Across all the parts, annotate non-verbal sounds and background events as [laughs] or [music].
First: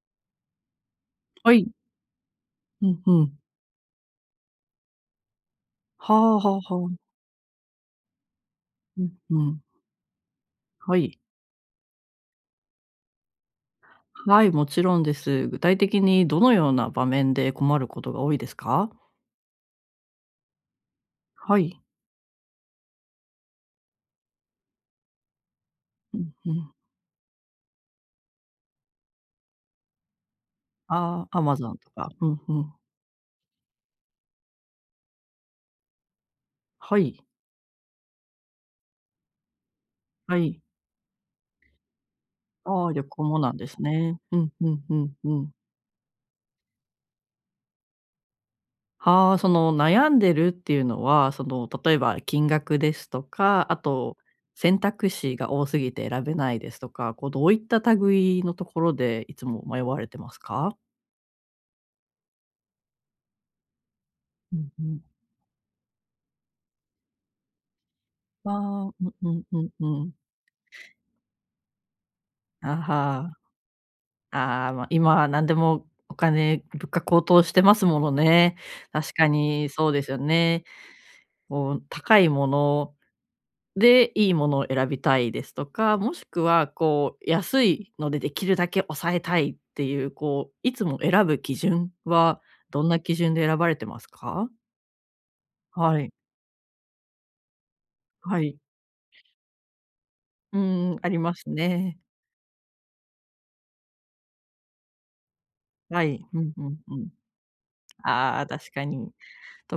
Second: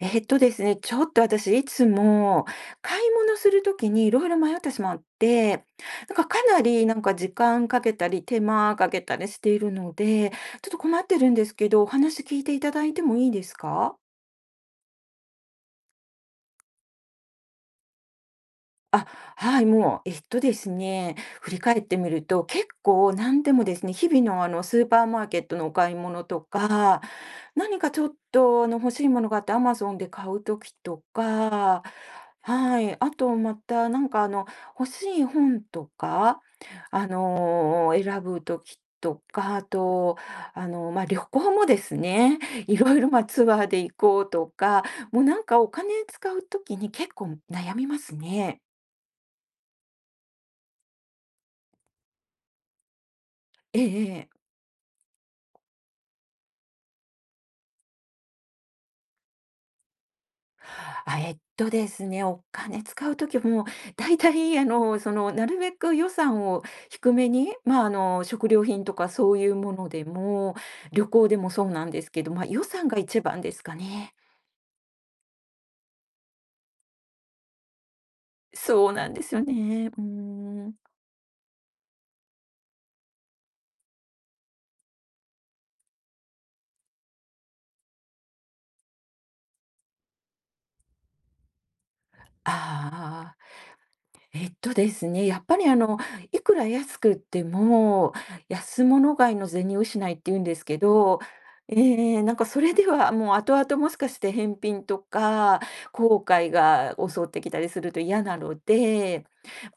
えっとですね、ちょっと私はいい。つもう買んいう物ん。する時にいろいろ迷ってしまって、はなんかあかはあはなりなあ。んか時間かけたり手間かうけんたりしうていん。るので、ちょっとは困っい。てるんですけど、お話聞いていただいてもいいですか？はい、もちろんです。具体的にどのような場面で困ることが多いですか？あ、はい、もう、えっとですね、振はり返い。ってみると、結構何でもですね、日々のスーパーマーケットのお買いう物んとうん。か、何かちょっと欲しいものがあってアマゾンで買う時とああ、a m a か、とか。うんうん。はい、あとまた欲しい本とか、はい。選ぶ時とか、あと、はい。旅行もですね、[laughs] いああ、ろい旅ろ行もツなんアでーすで行ね。こううとんうか、んうんもううん。お金使う時に結構悩みますね。はあ、その悩んでるっていうのは、その例えば金額ですとか、あえええとえ。選択肢が多すぎて選べないですとか、こうどういった類のところでいつも迷われてますか？あ、えっとですね、お金使うときも、だいたういあんうの、ん。その、なるべく予算を低めに、食あ料品あ、とうかんうそうんいううんもうのでん。も、旅行でもそうなんですけど、予あ算がは一あ。番ですかね。ああ、ま、今は何でもお金、物価高騰してますものね。そうな確んでかすよにね。そううーですよね。ん。こう、高いものでいいものを選びたいですとか、もしくはこう、安いのでできるだけ抑えたいっていう、こう、いつも選ぶ基準はあどんな基準ああであ、選ばれてますえか？っとですね、やっぱりあはの、い。いくら安くっても、はい。安物買いの銭失いっていうんでうすけーん、ありど、ますえね。え、それではもう後々もしかして返品とか、は後い。う悔んうんうがん。襲ってきたりすると嫌なああ、の確かに。で、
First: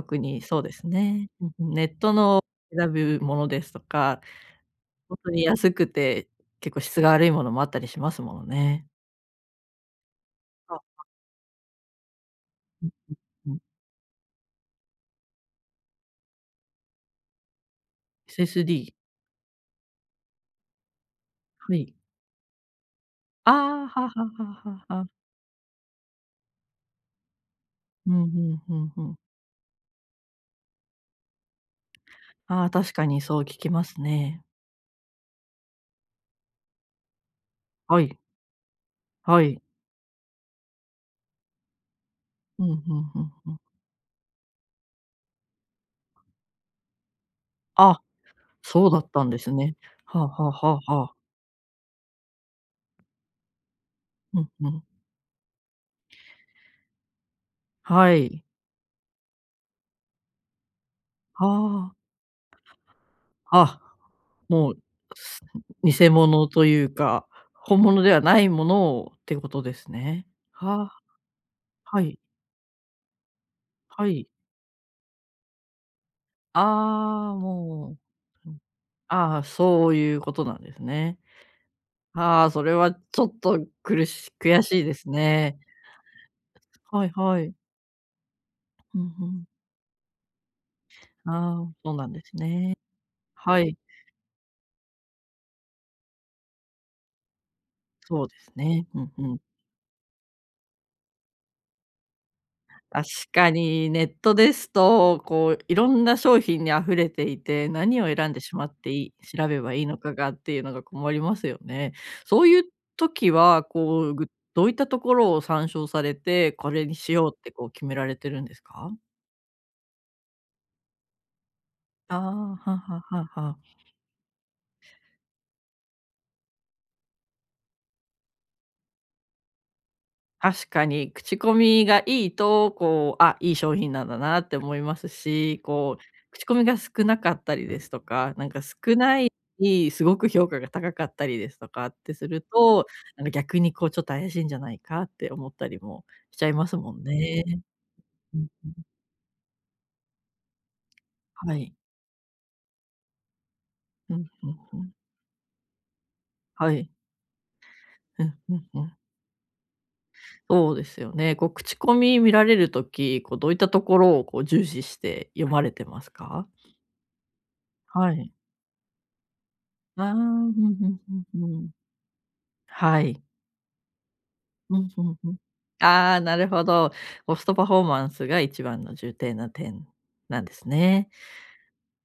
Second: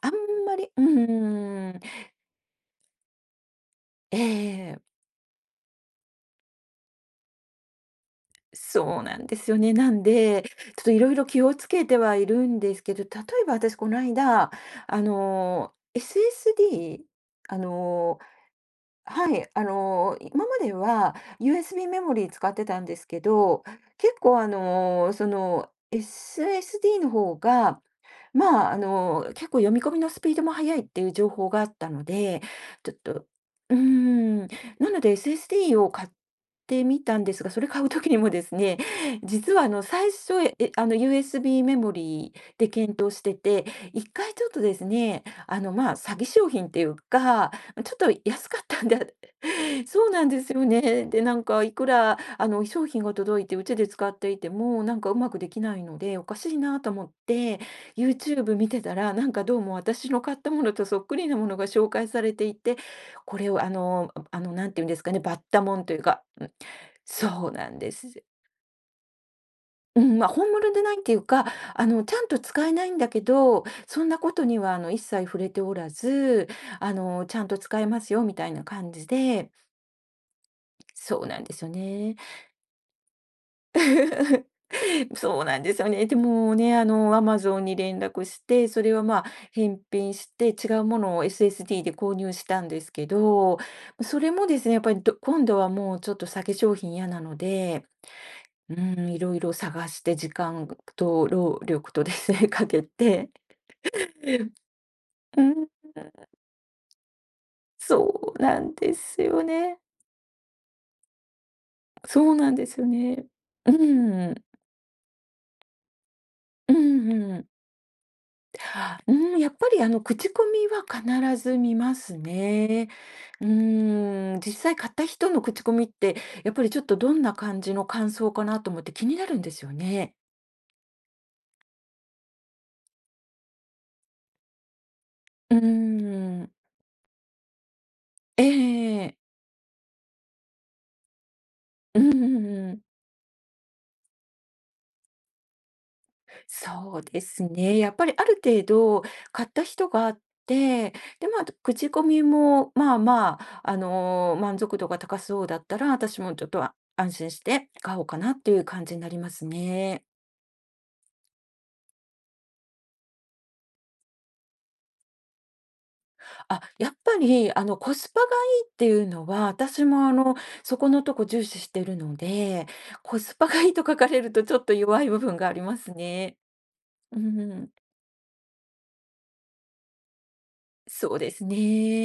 あんにまそうり、でうすね。[laughs] うんうーん、ん、ネットの選ぶものですとえか、え、本当に安くて結構質が悪いものもあったりしますものね。そうなんですよね。なんで、ちょっとあ、色々気をつけてはいるんですうんけど、例えうばん。私この間、SSD、あの SSD、はい、今までは は USB い。メモリー使ってたんですけあど、あ、はは結構はあはは。の、その SSD の方がうん、うんうんうん。結構読み込みのスピードも速いっていう情報があったので、ああ、ち確ょっかと、にうそう聞きーますん、ね。なので SSD を買ってみたんですが、それ買うは時い、にもですね、は実い。はあの、最初、え、あの、USB メモリーうでん、うん検討うしんてうん。て、一回ちょっとですね、詐欺商品っていうか、ちょっあ、と安かったそんうだっで、たんですね。[laughs] そうはなあんではあすよはあはね。あ。で、なんか、いくら、あの、商品が届いて、うちで使っていうんてうも、ん。うまくできないので、おかしいなと思って、はい。YouTube 見てたら、どうも私の買ったものとそっくりなものがは紹介あ。されていて、これをああ。の、あの、なもんう、ていうんですかね、バッすタモンという偽か、物というか、そうなん本で物ではす。ないものをってことですうん、ね。まあ、本物ではなあ、いっていうか、はちい、ゃんと使えないんだけど、そはんない。ことには一切触れておらず、ああ、ちゃんと使えもますよみたう、ういん、な感じああ、で、そういうことなんですね。そうなんですよね。ああ、それはちょっと苦し [laughs] 悔しいですそうね。なんですよね。でもね、はいアマはい。ゾンに連絡して、それうんはまあ、うん。返品して、違うものを ああ、SSD そでうなん購で入すしたんね。ですけど、はい、それもですね、やっぱり今度はもうちょっと先商品嫌なので、そうですうね。うん、んいうろいん。ろ探して時間と労力とですね、[laughs] かけ確て。かに、ネットですと、うこう、ん、いろんな商品に溢れていて、何を選んそでうしなまっんてでいすいよ調べばね。いいのかがっていうのが困りますよね。そうそうなんいうですよね。時は、うこん、う、ぐうんどういったところを参照されて、こうれにしようっん。てこう決められてるんですか？うん、やっぱり、口コミは必ず見まあすあ、はね。ははうはん、実際買った人の口コミって、やっぱりちょっとどんな感じの感想かなと思って気になるんですよね。確かに、口コミがいいと、こう、あ、いい商品なんだなって思いますうし、こう、口ん、コミが少なかったりですとか、なえんか少え、ないすごく評価が高かったりですとかっうてんうするんうん。と、なんか逆にこうちょっと怪しいんじゃないかって思ったりもしちゃいますもそんうですね。ね。やっぱりあうるん、程度買った人があって、で、まあ、はい。口コミも、まあまあ、うん、うん満う足度ん。が高そうだったら、私もちょっとははい。安心して買おうかうなっん、てういうんう感じん。になりますね。そうですよね。こう口コミ見られるとき、こうどういったところをこう重視して読まれてますか？あ、やっぱり、コスはパがい。いいっていうのは、私あも、あ、うんうそこんのとこうん重う視しん。てるので、はコい。スパがいいと書かれるとちょっとうんう弱いん部うん。分がありますああ、なね。るほど。うコストパん、フォーマンスが一番の重点な点なんですね。そうです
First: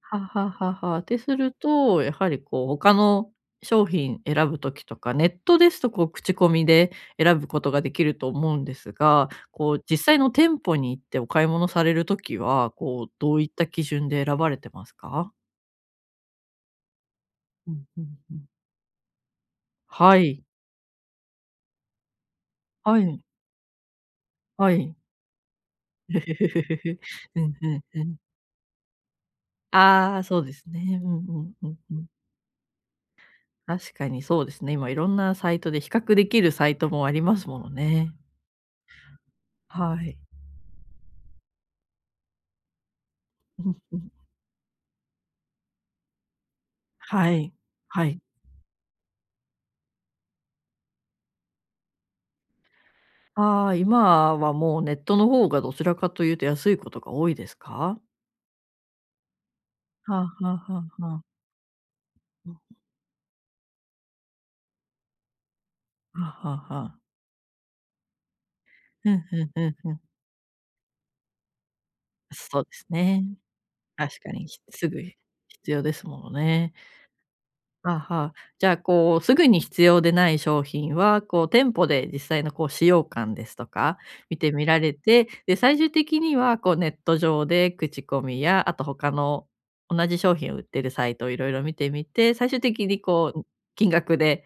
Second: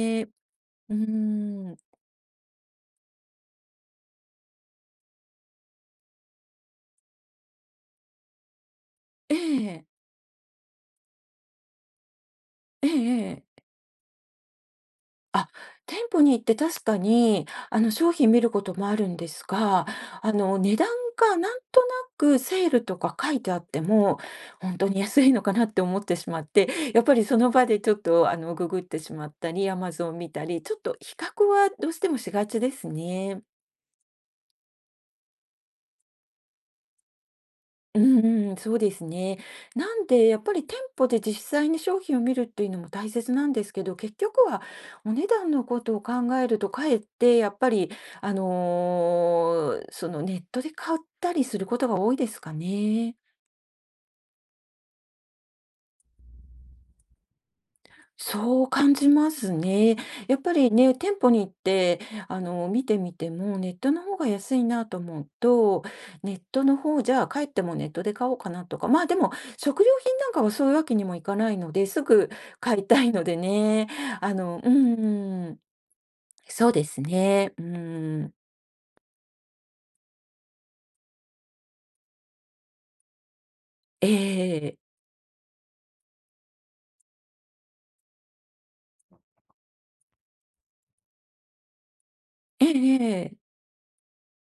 はあははうはってするん。と、やはりこう他の商品選ぶ時とか、ネットですとこう口コミで選ぶことができると思うんですが、えこうえ、実際の店舗に行ってお買い物される時は、ええこうどうえいっえ。た基準で選ばれてますか？あ、店舗に行って確かに、うんう商ん品う見ん。ることもあるんですが、はい。値段がなんとなくセールとはかい。書いてあっても、は本当い。に安いのかなって思ってしまって、[laughs] やっぱりそうのん場うでんちょっうん。と、ググってしまったり、Amazon ああ、見そうたでり、すちょっとね。う比んう較んうはんどううしん。てもしがちですね。確かにそうですね。今いろんなサイトで比較できるサイトもありますものうね。んうん、そうですね。なはんい。で、やっぱり店舗で実際に商品を見るっていうのも大切なんでうすんけうど、ん。結局はお値段のことを考えると、かえっはてやい。っぱり、はい。そのネットで買ったりすることが多いですかね。ああ、今はもうネットの方がどちらかというと安いことが多いですか？そう感じますね。はあはやっぱありはね、あは店あ。舗に行って、うん。見てみても、ネットの方が安いなと思うと、はネッあはトあのはあ。方じゃあ帰ってもネットで買おうかなとか、まあうでんもうんうん食料うん。品なんかはそういうわけにもいかないので、すぐそうで買いすたいね。のでね。確かあに、ひの、うすぐん、必要ですものそうね。ですね。うあん、は。じゃあ、こう、すぐに必要でない商品は、こう、店舗で実際のこう、使用感ですとか、見てみえらえれて、で、最終的には、こう、ネット上で口コミや、あと他の同じ商品を売ってるサイトをいろいろ見てみて、最終え的えにえこう、え。金額で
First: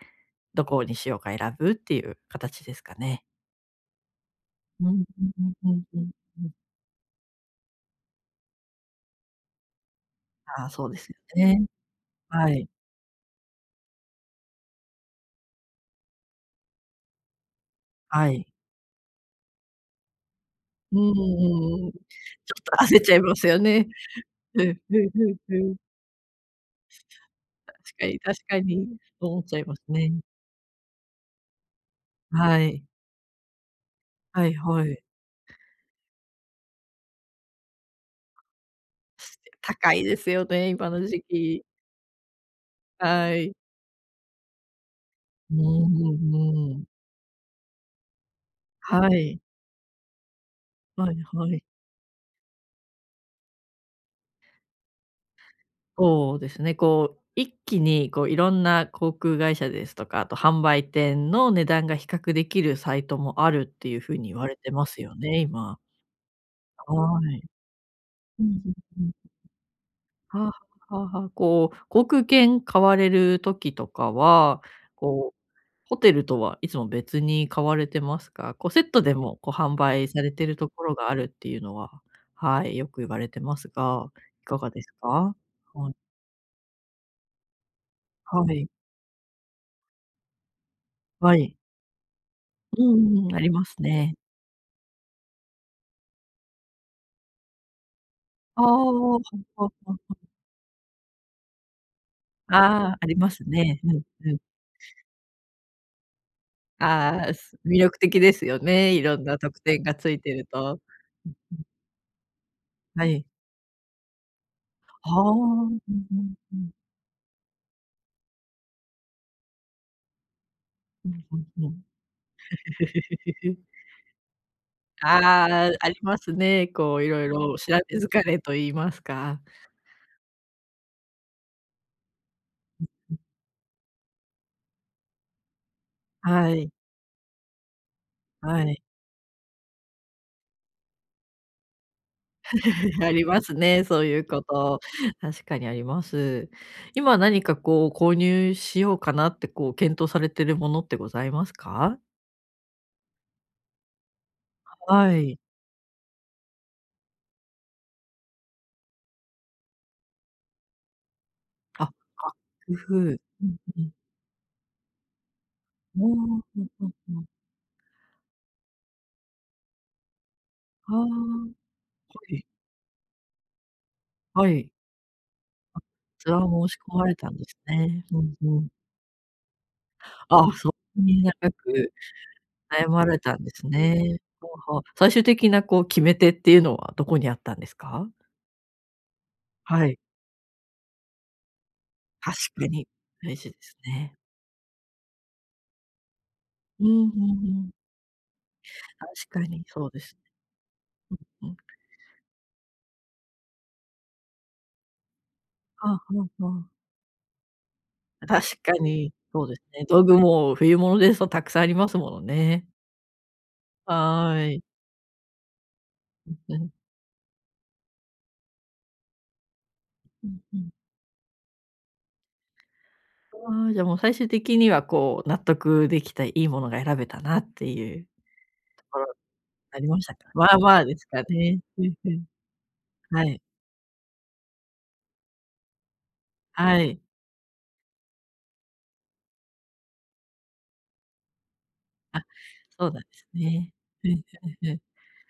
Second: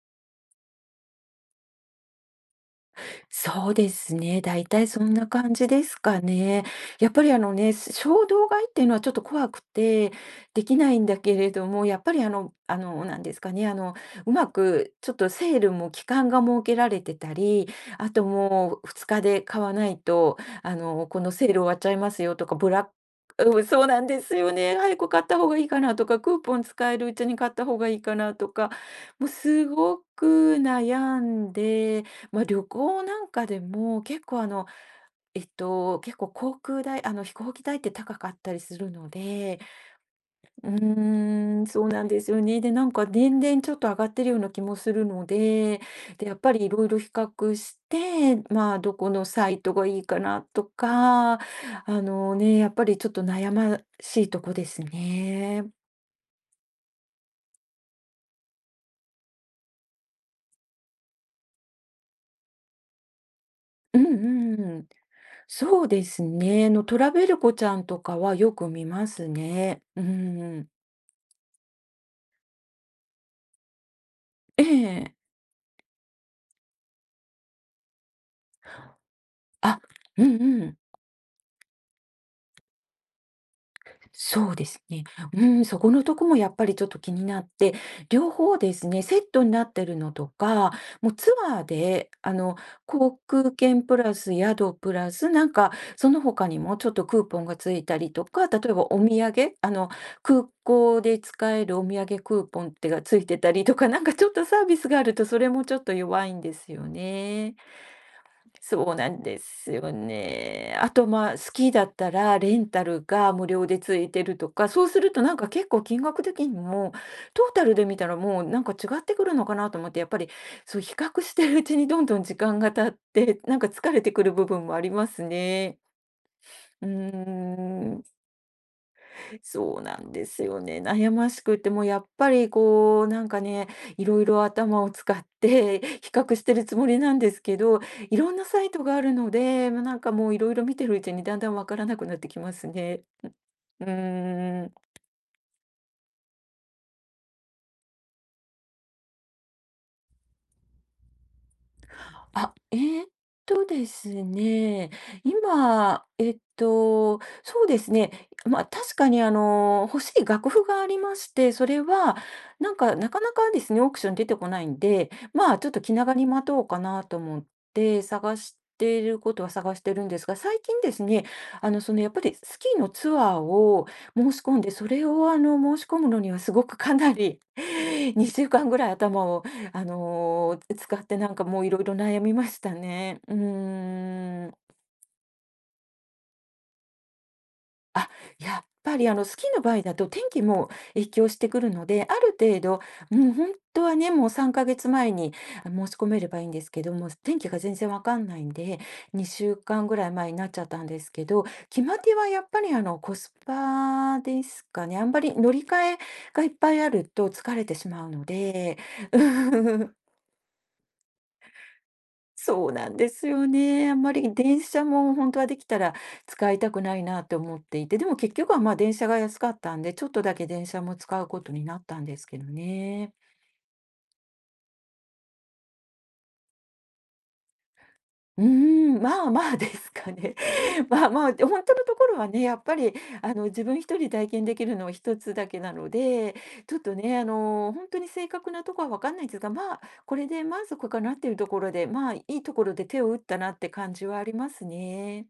どこにしようか選ぶっていう形ですかね。そうですね。だいたういんそんうなんうん感じうんですうんかうん。ね。やっぱりあのね、衝動買いっていうのはちょっと怖くてあであ、きそうなでいんすだよけれね。ども、やっぱりあはのい。あの、なんですかね、あの、うまくちょっとセールも期間が設けられてたり、あとはい。もう2日で買わないと、うんうんこのセール終わっうんちうん。ゃちいょますよとか、っブラとック焦っちゃいますようん、そうね。なんですようん、ね。う早くん買った方うんがういいん。かなとか、クーポン使えるうちに買った確方がいいかかにな確とかか、に、もう思っちゃいすますごね。く悩んで、まあ、は旅い。行なんかでも、はいはい。結構航空代、飛行機代って高かったりするので、高いですようね、今の時ー期。ん、そうなんですよね。で、は年い。々ちょっと上がってるような気もするのうんで、うで、やっぱりいんうん。ろいろ比較して、まあ、どはこのい。サイトがいいかなとはいか、あはい。のね、やっぱりちょっと悩ましいとこですね。そうですね、こう、一気にこういろんな航空会社ですとか、あと販売店の値段が比較できるサイトもあるっていううん風に言われうてまん。すよね、今。そうですね。トラはベルい。コちゃんとかはうよんく見うんうますん。ね。うんうはあはん。あはあはあ。こう、航空券買われる時とかは、ええ。こうホテルとはいつも別に買われてますか？こうセットでも、こう販あ、売さうれんてるうとん。ころがあるっていうのは、はい、よく言われてますが、いそうかでがすですね。か？うん、そはこのい。とこもやっぱりちょっと気になって、両は方い。ですね、セットになってるのとか、もうツはい。アーで、うん航うんあり空ます券プね。ラス宿プラス、その他にもちょっとクーポンがついたりとか、例ああ、えばおほ土ん産、ほんほん空港で使えるお土産クーポンっあてあ、がありついまてすたりとね。か、うんちょうっん。とサービスがあると、それもちょっと弱いんですよああ、すね。魅力的ですよそね、ういなろんんなで特す典よがついてるね。と。あと、うまあ、スん、キーだったらレンタルはい。が無料でついてるとか、そうすあるとあ、うん結構う金額ん的うにん。も、トータルで見たらもう違ってくるのかなと思って、やっぱりそう比う較んしうんてるううちん。にどんどん時間が経って、疲れてくる部分もありますああ、ね。ありますね。うーこういろいろ調べん。疲れと言いますか。そうなんですよね。悩ましくて、もうやっぱりこう、なんかね、いろいろ頭を使って [laughs] 比較しはてるい、つもりなんですけど、いろんなはサイい。トがあるので、まあもういろいろ見てるうちにだんだんわからなくなってきますね。[laughs] ありますね、うそういうこーん。と。確かにあります。今何かこう購入しようかなってこう検討されてるものってございますか？あ、ですね、はい。今、そうですね、まあ、確かに欲しい楽譜がありまして、それあ、は、な楽んか、な譜。かなうかんですね、うオーん。クション出てこないんで、まあ、ちょっと気ああ、う長にん待とうかうんなとうん。思って探していることは探してるんですが、最近あであ、すはね、やっぱりい。スキーのツアーを申しは込んい。で、それを申し込むのそにれははすご申しくか込まなれたんり ですね。[laughs] うん2週うん。間ぐらい頭をああ、そん使なってにな長んかもういろいくろ悩みました悩まれね。うたんですね。ーほうん。ほう。最終的なこう決め手っていうのはどこにあったんですか？あ、やっぱりスキーの場合はだい、と天気も影響してくるので、ある確程か度、にうん、大本事です当はね、ね。もう3か月前に申し込めればいいんですけうんども、うん天気がうん。全然わかんないんで、確か2週にそ間うぐでらいすね。前になっちゃったんですけど、うん。決まりはやっぱりコスパですかね。あんまり乗りはあ換えはがあいっはあ。ぱいあると疲れてしまうの確かで。にそうですね。道 [laughs] 具も冬物ですとたくさんありますものね。そうなんですよね。あんまりは電い。車も本当はできたら使ういん。たくないなと思っていて、でも結局は、電車が安かったんで、ちょっとうだんけう電ん。車も使うことになったんですけどね。ああ、じゃあもう最終的にはこう納得できたいいものが選べたなっていううーとこん、ろにまあまあでなりすましかたか？ね。まあまあ [laughs] ですまあかまあ、で、ね。本当うのんとこうろん。はね、やっぱり、はい。自分一人体験できるのは一つだけなので、ちょはっとい。ね、本当に正確なところは分かんないんですが、まあ、これで満足かなっていうところで、まあ、いいところでそうなん手でを打っすたなってね。感じうんはありますうんうん。ね。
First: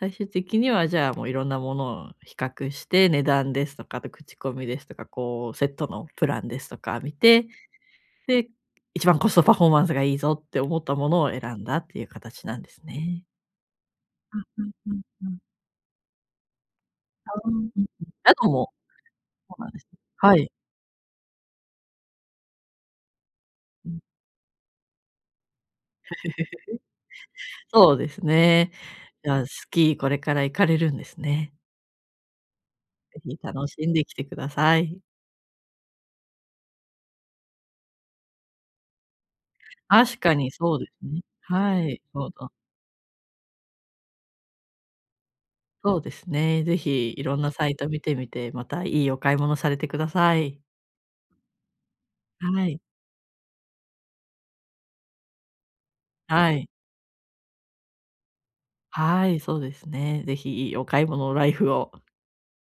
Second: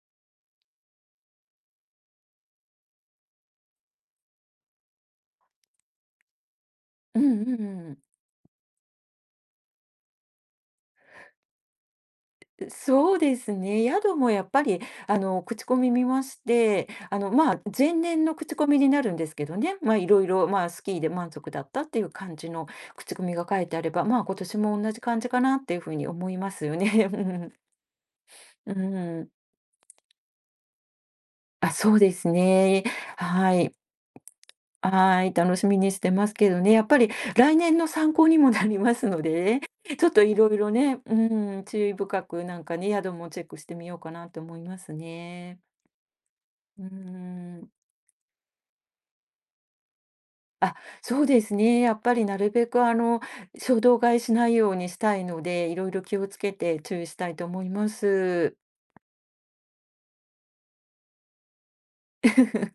最終的にはじゃあ、もういろんなものを比較して、値段ですとか、あと口コミですとか、こうセットのプランですとか見うんうて、んうん。で、一番コストパフォーマンスがいいぞって思ったものを選んだっていう形なんですそうね。ですね。宿もやっうぱんり、うんうん。口コミ見まして、ああ、うまんあ、うん。前年あのと口コもミになるんですけそどうなんね、ですまあ、ね。いろいはろ、い。まあ、スキーで満足だったっていう感じの口コミが書いてあうれん。ば、まあ、今年も同じ感じかなっていうふうに思いますよね。[laughs] そうですね。うん。うん。じゃあ、スキーこれから行かれるんですね。あ、そうですね。ぜひは楽い。しんできてください。はい。楽しみにしてますけどね。やっぱり来年の参考にもなりますので、ちょっ確とかいにろいろそうですね、ね。うん、は注意い。深そうくだ。なんかね、宿もチェックしてみようかなと思いますね。そうですね。ぜうーひいろんなサん。イト見てみて、またいいお買い物されてください。あ、そうですね。やっぱりなるはべい。く衝動買いしないようにしたいので、いろいろ気をつはけい。て注意したいと思います。はい、そうですね。ぜひいいお買い物ライフを。[laughs]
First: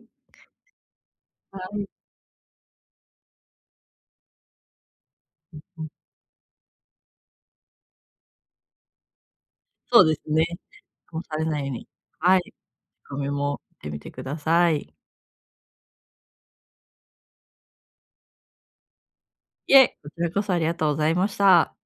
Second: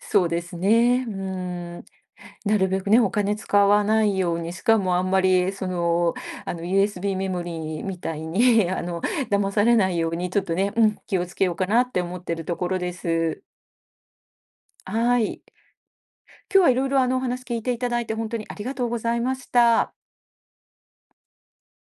そ うですね。うはん。い。なるべくね、お金使わないように、しかもあんまりうん、USB メモリーみたいに [laughs] 騙されないそうよでうすに、ちょね。っとね、うん、気もうをつされけようないよかうなに。って思ってはい、るところで仕メす。も見てみてください。はい。今日はいろいろお話聞いていただいて本当にありがとうございましいた。え、こちらこそありがとうございました。